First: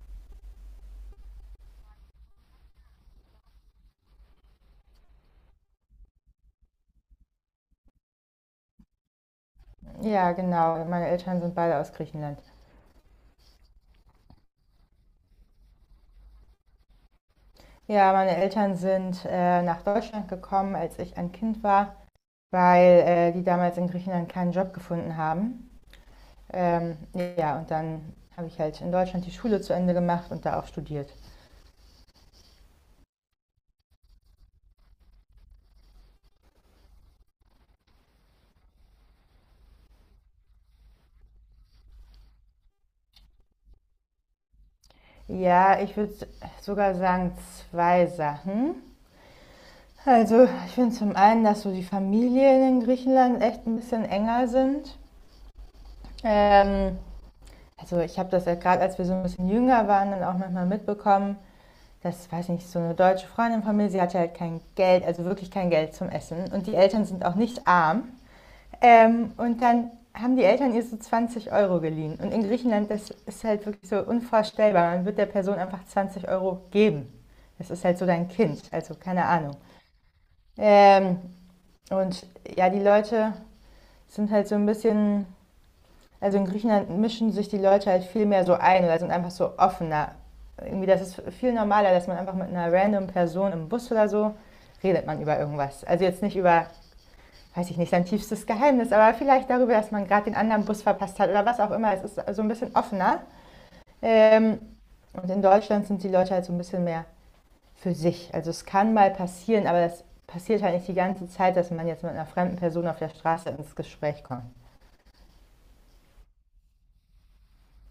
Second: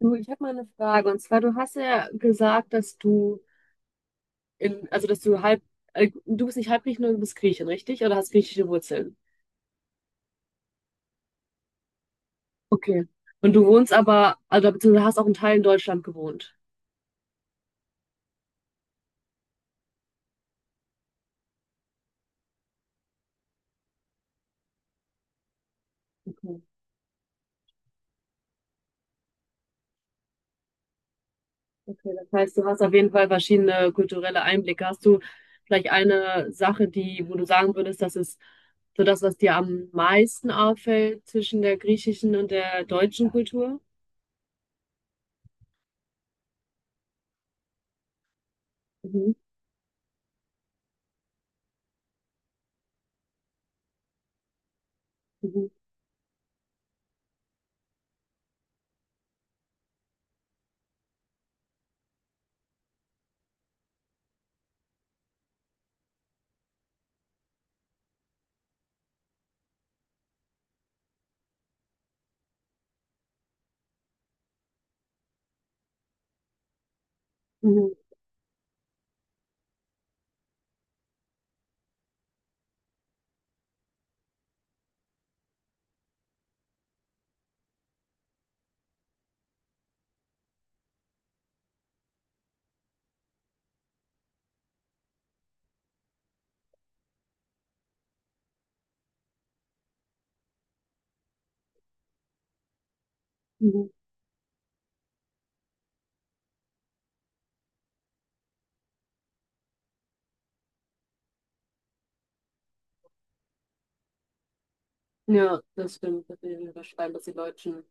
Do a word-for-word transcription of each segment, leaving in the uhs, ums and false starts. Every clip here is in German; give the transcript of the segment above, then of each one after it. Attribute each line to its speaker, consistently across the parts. Speaker 1: Du, ich habe mal eine Frage. Und zwar, du hast ja gesagt, dass du in, also dass du halb, äh, du bist nicht halb halbgriechen, du bist Griechin, richtig? Oder hast griechische Wurzeln?
Speaker 2: Ja, genau. Meine Eltern sind beide aus Griechenland.
Speaker 1: Okay. Und du wohnst aber, also beziehungsweise hast auch einen Teil in Deutschland gewohnt.
Speaker 2: Ja, meine Eltern sind äh, nach Deutschland gekommen, als ich ein Kind war, weil äh, die damals in Griechenland keinen Job gefunden haben.
Speaker 1: Okay.
Speaker 2: Ähm, ja, und dann habe ich halt in Deutschland die Schule zu Ende gemacht und da auch studiert.
Speaker 1: Okay, das heißt, du hast auf jeden Fall verschiedene kulturelle Einblicke. Hast du vielleicht eine Sache, die, wo du sagen würdest, das ist so das, was dir am meisten auffällt zwischen der griechischen und der deutschen Kultur?
Speaker 2: Ja, ich würde sogar sagen zwei Sachen.
Speaker 1: Mhm.
Speaker 2: Also ich finde zum einen, dass so die Familien in Griechenland echt ein bisschen enger sind.
Speaker 1: Mhm.
Speaker 2: Ähm, also ich habe das ja gerade, als wir so ein bisschen jünger waren, dann auch manchmal mitbekommen. Das, weiß ich nicht, so eine deutsche Freundin von mir, sie hatte halt kein Geld, also wirklich kein Geld zum Essen. Und die Eltern sind auch nicht arm. Ähm, und dann haben die Eltern ihr so zwanzig Euro geliehen. Und in Griechenland, das ist halt wirklich so unvorstellbar. Man wird der Person einfach zwanzig Euro geben. Das ist
Speaker 1: Mhm.
Speaker 2: halt so dein Kind, also keine Ahnung. Ähm, und ja, die Leute sind halt so ein bisschen. Also in Griechenland mischen sich die Leute halt viel mehr so ein, oder sind einfach so offener. Irgendwie, das ist viel normaler, dass man einfach mit einer random Person im Bus oder so redet man über irgendwas. Also jetzt nicht über, weiß ich nicht, sein tiefstes Geheimnis, aber vielleicht darüber, dass man gerade den anderen Bus verpasst hat oder was auch immer. Es ist so ein bisschen offener.
Speaker 1: Mhm.
Speaker 2: Ähm, und in Deutschland sind die Leute halt so ein bisschen mehr für sich. Also es kann mal passieren, aber das passiert halt nicht die ganze Zeit, dass man jetzt mit einer fremden Person auf der Straße ins Gespräch kommt.
Speaker 1: Ja, das stimmt. Das will ich unterschreiben, dass die Deutschen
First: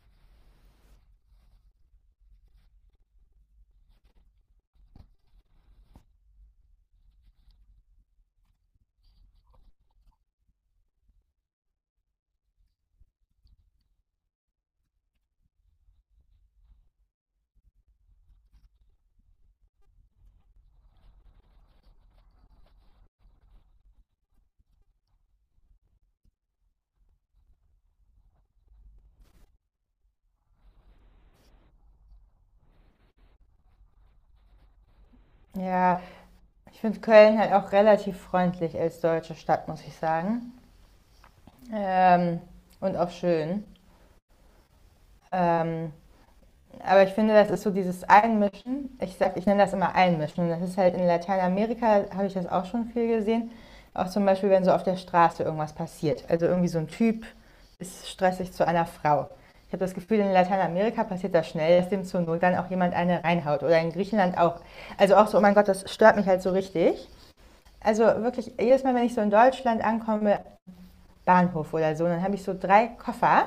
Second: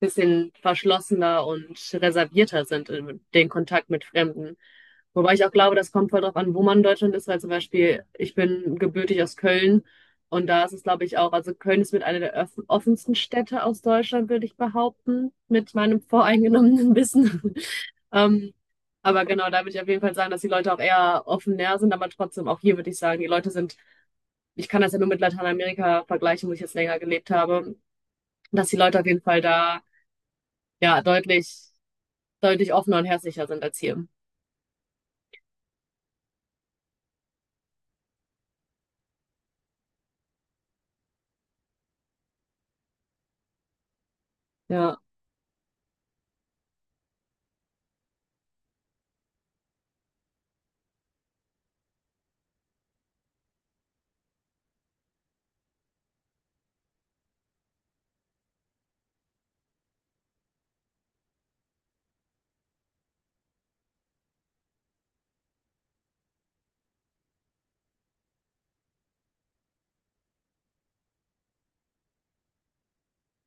Speaker 1: bisschen verschlossener und reservierter sind in den Kontakt mit Fremden. Wobei ich auch glaube, das kommt voll drauf an, wo man in Deutschland ist, weil zum Beispiel ich bin gebürtig aus Köln und da ist es, glaube ich, auch, also Köln ist mit einer der öff- offensten Städte aus Deutschland, würde ich behaupten, mit meinem voreingenommenen Wissen. Ähm, aber genau, da würde ich auf jeden Fall sagen, dass die Leute auch eher offener sind, aber trotzdem, auch hier würde ich sagen, die Leute sind, ich kann das ja nur mit Lateinamerika vergleichen, wo ich jetzt länger gelebt habe, dass die Leute auf jeden Fall da ja, deutlich, deutlich offener und herzlicher sind als hier.
Speaker 2: Ja, Ich finde Köln halt auch relativ freundlich als deutsche Stadt, muss ich sagen. Ähm, und auch schön.
Speaker 1: Ja.
Speaker 2: Ähm, aber ich finde, das ist so dieses Einmischen. Ich sag, ich nenne das immer Einmischen. Das ist halt in Lateinamerika, habe ich das auch schon viel gesehen. Auch zum Beispiel, wenn so auf der Straße irgendwas passiert. Also irgendwie so ein Typ ist stressig zu einer Frau. Ich habe das Gefühl, in Lateinamerika passiert das schnell, dass dem zur Not dann auch jemand eine reinhaut. Oder in Griechenland auch. Also auch so, oh mein Gott, das stört mich halt so richtig. Also wirklich, jedes Mal, wenn ich so in Deutschland ankomme, Bahnhof oder so, dann habe ich so drei Koffer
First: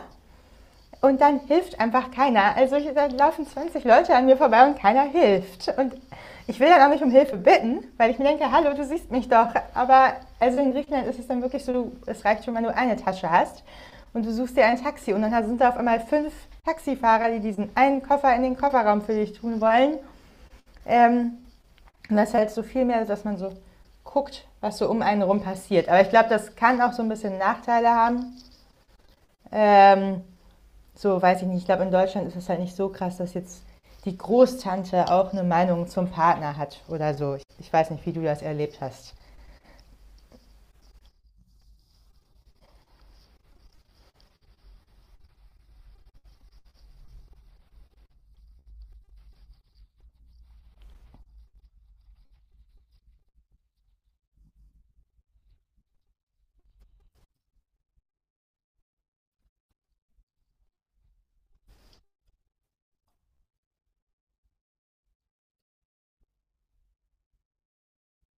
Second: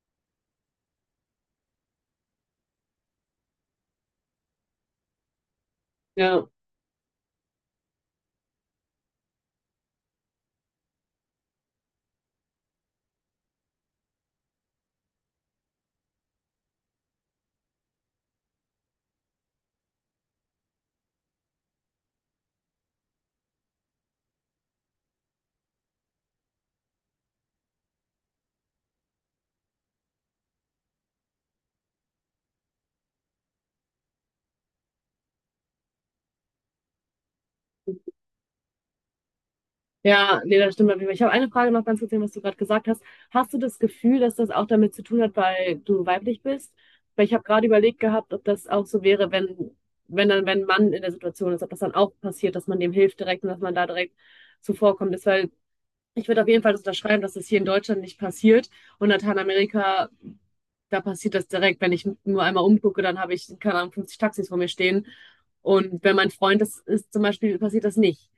Speaker 2: und dann hilft einfach keiner. Also ich, da laufen zwanzig Leute an mir vorbei und keiner hilft. Und
Speaker 1: Ja.
Speaker 2: ich will dann auch nicht um Hilfe bitten, weil ich mir denke, hallo, du siehst mich doch. Aber also in Griechenland ist es dann wirklich so, es reicht schon, wenn du eine Tasche hast und du suchst dir ein Taxi und dann sind da auf einmal fünf Taxifahrer, die diesen einen Koffer in den Kofferraum für dich tun wollen. Ähm, und das ist halt so viel mehr, dass man so guckt, was so um einen rum passiert. Aber ich glaube, das kann auch so ein bisschen Nachteile haben. Ähm, so weiß ich nicht. Ich glaube, in Deutschland ist es halt nicht so krass, dass jetzt die Großtante auch eine Meinung zum Partner hat oder so. Ich, ich weiß nicht, wie du das erlebt hast.
Speaker 1: Ja, nee, das stimmt, auf jeden Fall. Ich habe eine Frage noch ganz kurz, was du gerade gesagt hast. Hast du das Gefühl, dass das auch damit zu tun hat, weil du weiblich bist? Weil ich habe gerade überlegt gehabt, ob das auch so wäre, wenn, wenn dann, wenn ein Mann in der Situation ist, ob das dann auch passiert, dass man dem hilft direkt und dass man da direkt zuvorkommt ist, weil ich würde auf jeden Fall das unterschreiben, dass das hier in Deutschland nicht passiert und Lateinamerika da passiert das direkt. Wenn ich nur einmal umgucke, dann habe ich, keine Ahnung, fünfzig Taxis vor mir stehen. Und wenn mein Freund das ist, zum Beispiel, passiert das nicht.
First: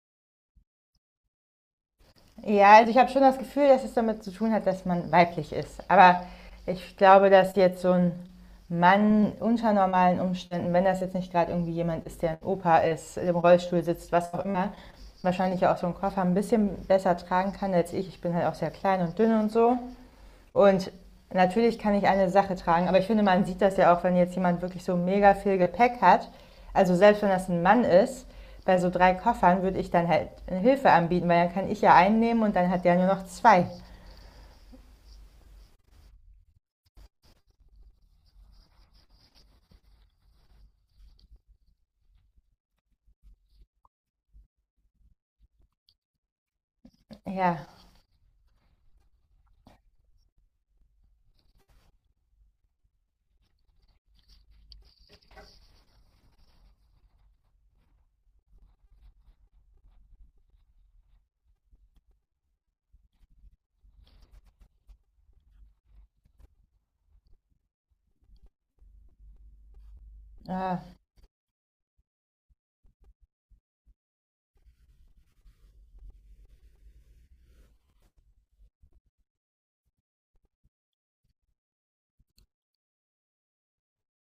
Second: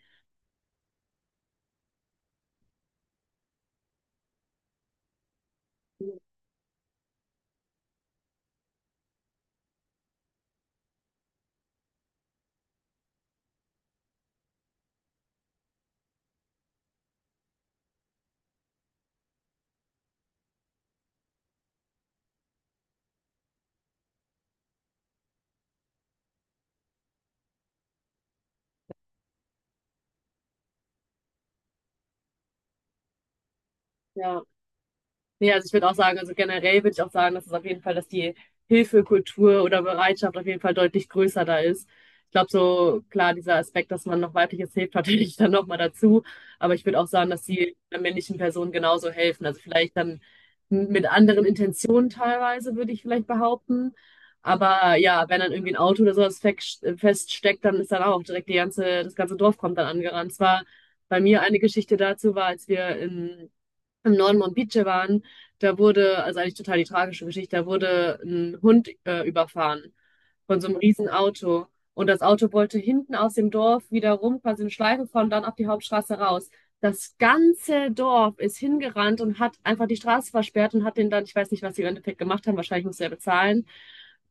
Speaker 2: Ja, also ich habe schon das Gefühl, dass es damit zu tun hat, dass man weiblich ist. Aber ich glaube, dass jetzt so ein Mann unter normalen Umständen, wenn das jetzt nicht gerade irgendwie jemand ist, der ein Opa ist, im Rollstuhl sitzt, was auch immer, wahrscheinlich auch so einen Koffer ein bisschen besser tragen kann als ich. Ich bin halt auch sehr klein und dünn und so. Und natürlich kann ich eine Sache tragen, aber ich finde, man sieht das ja auch, wenn jetzt jemand wirklich so mega viel Gepäck hat. Also selbst wenn das ein Mann ist, bei so drei Koffern würde ich dann halt eine Hilfe anbieten, weil dann kann ich ja einen nehmen und dann hat der nur noch zwei.
Speaker 1: Ja. Nee, also ich würde auch sagen, also generell würde ich auch sagen, dass es auf jeden Fall, dass die Hilfekultur oder Bereitschaft auf jeden Fall deutlich größer da ist. Ich glaube, so klar, dieser Aspekt, dass man noch weibliches hilft, natürlich dann nochmal dazu. Aber ich würde auch sagen, dass
Speaker 2: Ja,
Speaker 1: die männlichen Personen genauso helfen. Also vielleicht dann mit anderen Intentionen teilweise, würde ich vielleicht behaupten. Aber ja, wenn dann irgendwie ein Auto oder sowas fest- feststeckt, dann ist dann auch direkt die ganze, das ganze Dorf kommt dann angerannt. Zwar bei mir eine Geschichte dazu war, als wir in im Norden Mombiche waren, da wurde, also eigentlich total die tragische Geschichte, da wurde ein Hund äh, überfahren von so einem
Speaker 2: ah,
Speaker 1: riesen Auto. Und das Auto wollte hinten aus dem Dorf wieder rum, quasi eine Schleife fahren und dann auf die Hauptstraße raus. Das ganze Dorf ist hingerannt und hat einfach die Straße versperrt und hat den dann, ich weiß nicht, was sie im Endeffekt gemacht haben, wahrscheinlich musste er bezahlen,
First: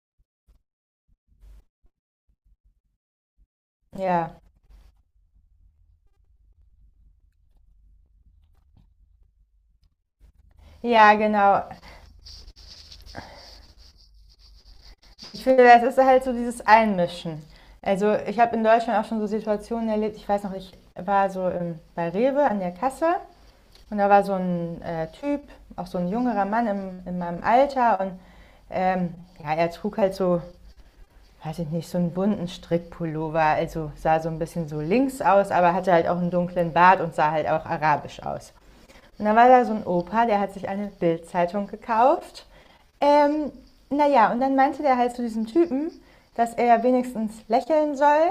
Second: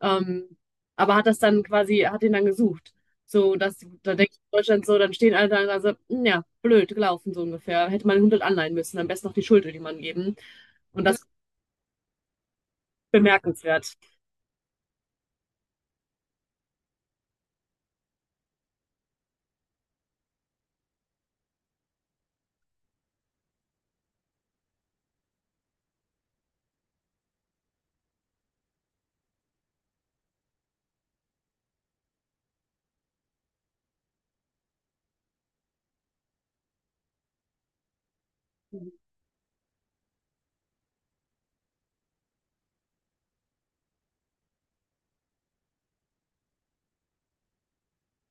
Speaker 1: ähm, aber hat das dann quasi, hat ihn dann gesucht. So, das, da denke ich
Speaker 2: ja,
Speaker 1: in Deutschland so, dann stehen alle da und sagen so, "Hm, ja, blöd gelaufen", so ungefähr. Hätte man den Hund halt anleihen müssen, am besten noch die Schuld jemandem geben. Und
Speaker 2: ja,
Speaker 1: das ist
Speaker 2: genau.
Speaker 1: bemerkenswert.
Speaker 2: Ich finde, das ist halt so dieses Einmischen. Also ich habe in Deutschland auch schon so Situationen erlebt. Ich weiß noch, ich war so im, bei Rewe an der Kasse. Und da war so ein äh, Typ, auch so ein jüngerer Mann im, in meinem Alter und ähm, ja, er trug halt so, weiß ich nicht, so einen bunten Strickpullover, also sah so ein bisschen so links aus, aber hatte halt auch einen dunklen Bart und sah halt auch arabisch aus. Und da war da so ein Opa, der hat sich eine Bildzeitung gekauft. Ähm, naja, und dann meinte der halt zu diesem Typen, dass er wenigstens lächeln soll,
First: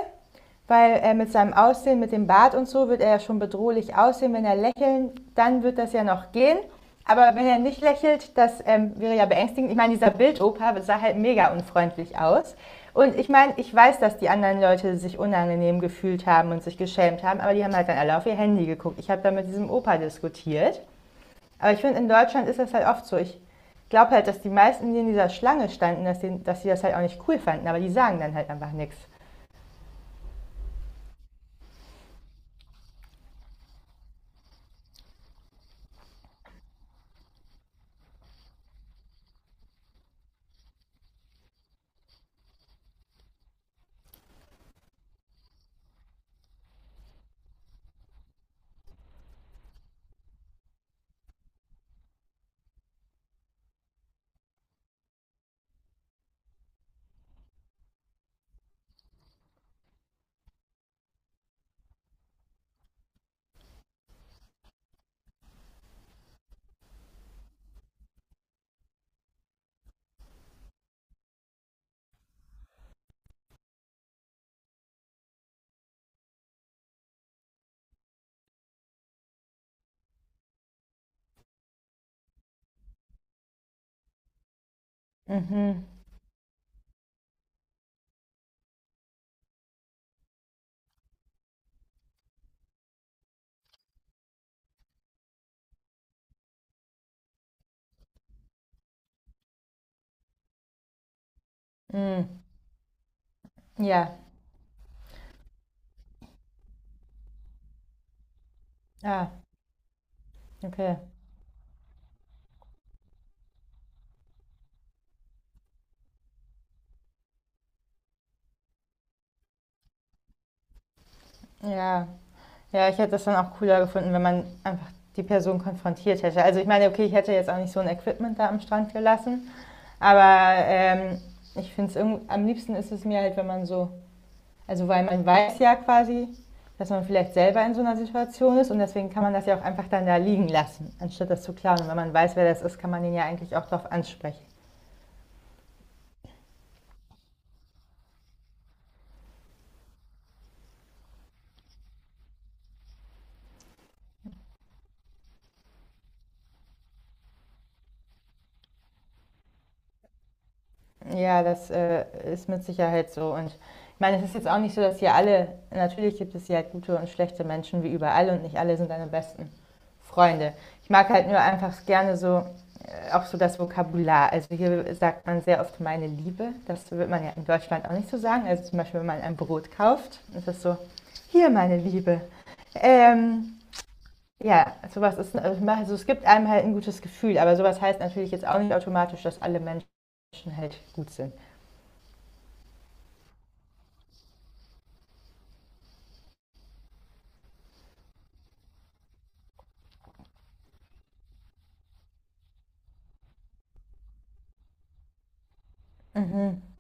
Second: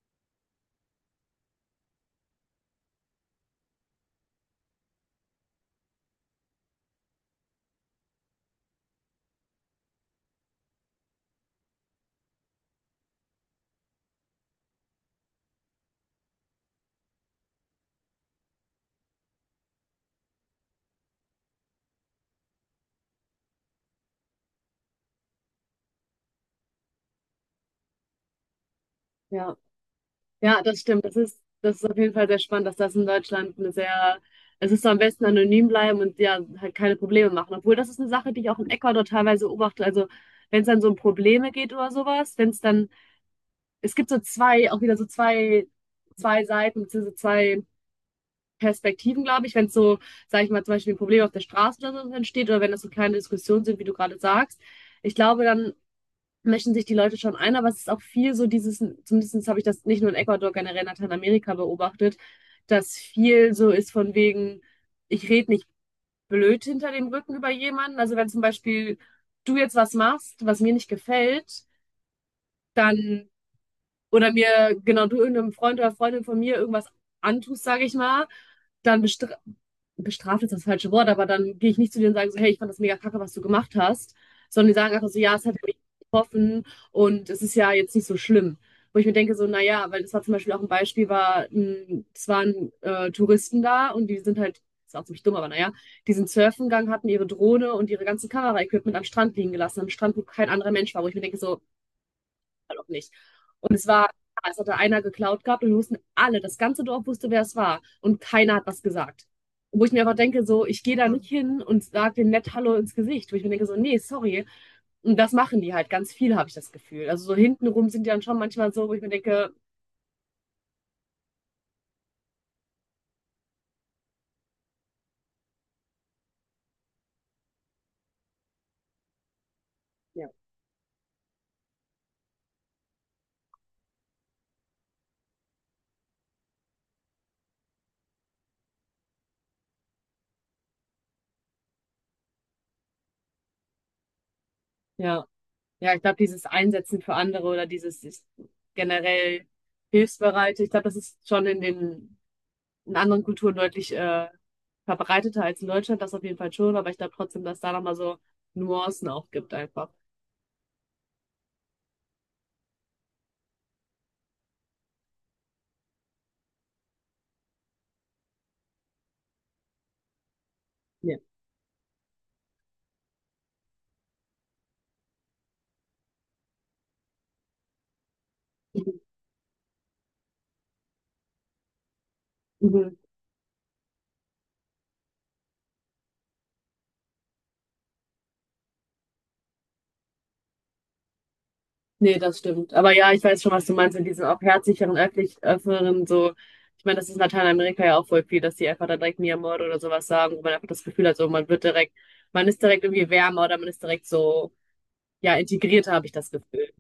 Speaker 2: weil äh, mit seinem Aussehen, mit dem Bart und so, wird er ja schon bedrohlich aussehen. Wenn er lächelt, dann wird das ja noch gehen. Aber wenn er nicht lächelt, das ähm, wäre ja beängstigend. Ich meine, dieser Bildopa sah halt mega unfreundlich aus. Und ich meine, ich weiß, dass die anderen Leute sich unangenehm gefühlt haben und sich geschämt haben, aber die haben halt dann alle auf ihr Handy geguckt. Ich habe dann mit diesem Opa diskutiert. Aber ich finde, in Deutschland ist das halt oft so. Ich glaube halt, dass die meisten, die in dieser Schlange standen, dass, die, dass sie das halt auch nicht cool fanden, aber die sagen dann halt einfach nichts.
Speaker 1: Ja. Ja, das stimmt. Das ist, das ist auf jeden Fall sehr spannend, dass das in Deutschland eine sehr, es ist so am besten anonym bleiben und ja, halt keine Probleme machen. Obwohl, das ist eine Sache, die ich auch in Ecuador teilweise beobachte. Also, wenn es dann so um Probleme geht oder sowas, wenn es dann, es gibt so zwei, auch wieder so zwei, zwei Seiten, beziehungsweise zwei Perspektiven, glaube ich, wenn es so, sage ich mal, zum Beispiel ein Problem auf der Straße oder so entsteht oder wenn das so kleine Diskussionen sind, wie du gerade sagst. Ich glaube, dann mischen sich die Leute schon ein, aber es ist auch viel so dieses, zumindest habe ich das nicht nur in Ecuador, generell in Lateinamerika beobachtet, dass viel so ist von wegen, ich rede nicht blöd hinter dem Rücken über jemanden. Also wenn zum Beispiel du jetzt was machst, was mir nicht gefällt, dann oder mir, genau, du irgendeinem Freund oder Freundin von mir irgendwas antust, sage ich mal, dann bestra bestraft ist das falsche Wort, aber dann gehe ich nicht zu dir und sage so, hey, ich fand das mega kacke, was du gemacht hast, sondern die sagen einfach so, ja, es hat mich
Speaker 2: Mhm.
Speaker 1: getroffen und es ist ja jetzt nicht so schlimm. Wo ich mir denke, so, naja, weil das war zum Beispiel auch ein Beispiel, war, ein- es waren äh, Touristen da und die sind halt, ist auch ziemlich dumm, aber naja, die sind surfen gegangen, hatten ihre Drohne und ihre ganzen Kamera-Equipment am Strand liegen gelassen, am Strand, wo kein anderer Mensch war, wo ich mir denke, so,
Speaker 2: Mhm.
Speaker 1: Fall auch nicht. Und es war,
Speaker 2: Ja,
Speaker 1: ja, es hatte einer geklaut gehabt und wir wussten alle, das ganze Dorf wusste, wer es war. Und keiner hat was gesagt.
Speaker 2: ah,
Speaker 1: Wo ich mir einfach denke, so, ich gehe
Speaker 2: okay.
Speaker 1: da nicht hin und sage denen nett Hallo ins Gesicht. Wo ich mir denke, so, nee, sorry. Und das machen die halt ganz viel, habe ich das Gefühl. Also so hintenrum sind die dann schon manchmal so, wo ich mir denke,
Speaker 2: Ja. Ja, ich hätte das dann auch cooler gefunden, wenn man einfach die Person konfrontiert hätte. Also ich meine, okay, ich hätte jetzt auch nicht so ein Equipment da am Strand gelassen,
Speaker 1: Ja.
Speaker 2: aber ähm, ich finde es irgend- am liebsten ist es mir halt, wenn man so, also weil man weiß ja quasi, dass man vielleicht selber in so einer Situation ist und deswegen kann man das ja auch einfach dann da liegen lassen, anstatt das zu klauen. Und wenn man weiß, wer das ist, kann man den ja eigentlich auch darauf ansprechen.
Speaker 1: Ja, ja, ich glaube, dieses Einsetzen für andere oder dieses, dieses generell hilfsbereite, ich glaube, das ist schon in den in anderen Kulturen deutlich äh, verbreiteter als in Deutschland, das auf jeden Fall schon, aber ich glaube trotzdem, dass da nochmal so Nuancen auch gibt einfach.
Speaker 2: Ja, das äh, ist mit Sicherheit so. Und ich meine, es ist jetzt auch nicht so, dass hier alle, natürlich gibt es hier halt gute und schlechte Menschen wie überall und nicht alle sind deine besten Freunde. Ich mag
Speaker 1: Ja.
Speaker 2: halt nur einfach gerne so, äh, auch so das Vokabular. Also hier sagt man sehr oft meine Liebe. Das wird man ja in Deutschland auch nicht so sagen. Also zum
Speaker 1: Mhm.
Speaker 2: Beispiel, wenn man ein Brot kauft, ist das so, hier meine Liebe.
Speaker 1: Mhm.
Speaker 2: Ähm, ja, sowas ist, also es gibt einem halt ein gutes Gefühl, aber sowas heißt natürlich jetzt auch nicht automatisch, dass alle Menschen halt gut sind.
Speaker 1: Nee, das stimmt. Aber ja, ich weiß schon, was du meinst mit diesen auch herzlicheren, öffentlich, öffneren, so. Ich meine, das ist in Lateinamerika ja auch voll viel, dass die einfach dann direkt Mi Amor oder sowas sagen, wo man einfach das Gefühl hat, so man wird direkt, man ist direkt irgendwie wärmer oder man ist direkt so, ja, integrierter, habe ich das
Speaker 2: Mhm.
Speaker 1: Gefühl.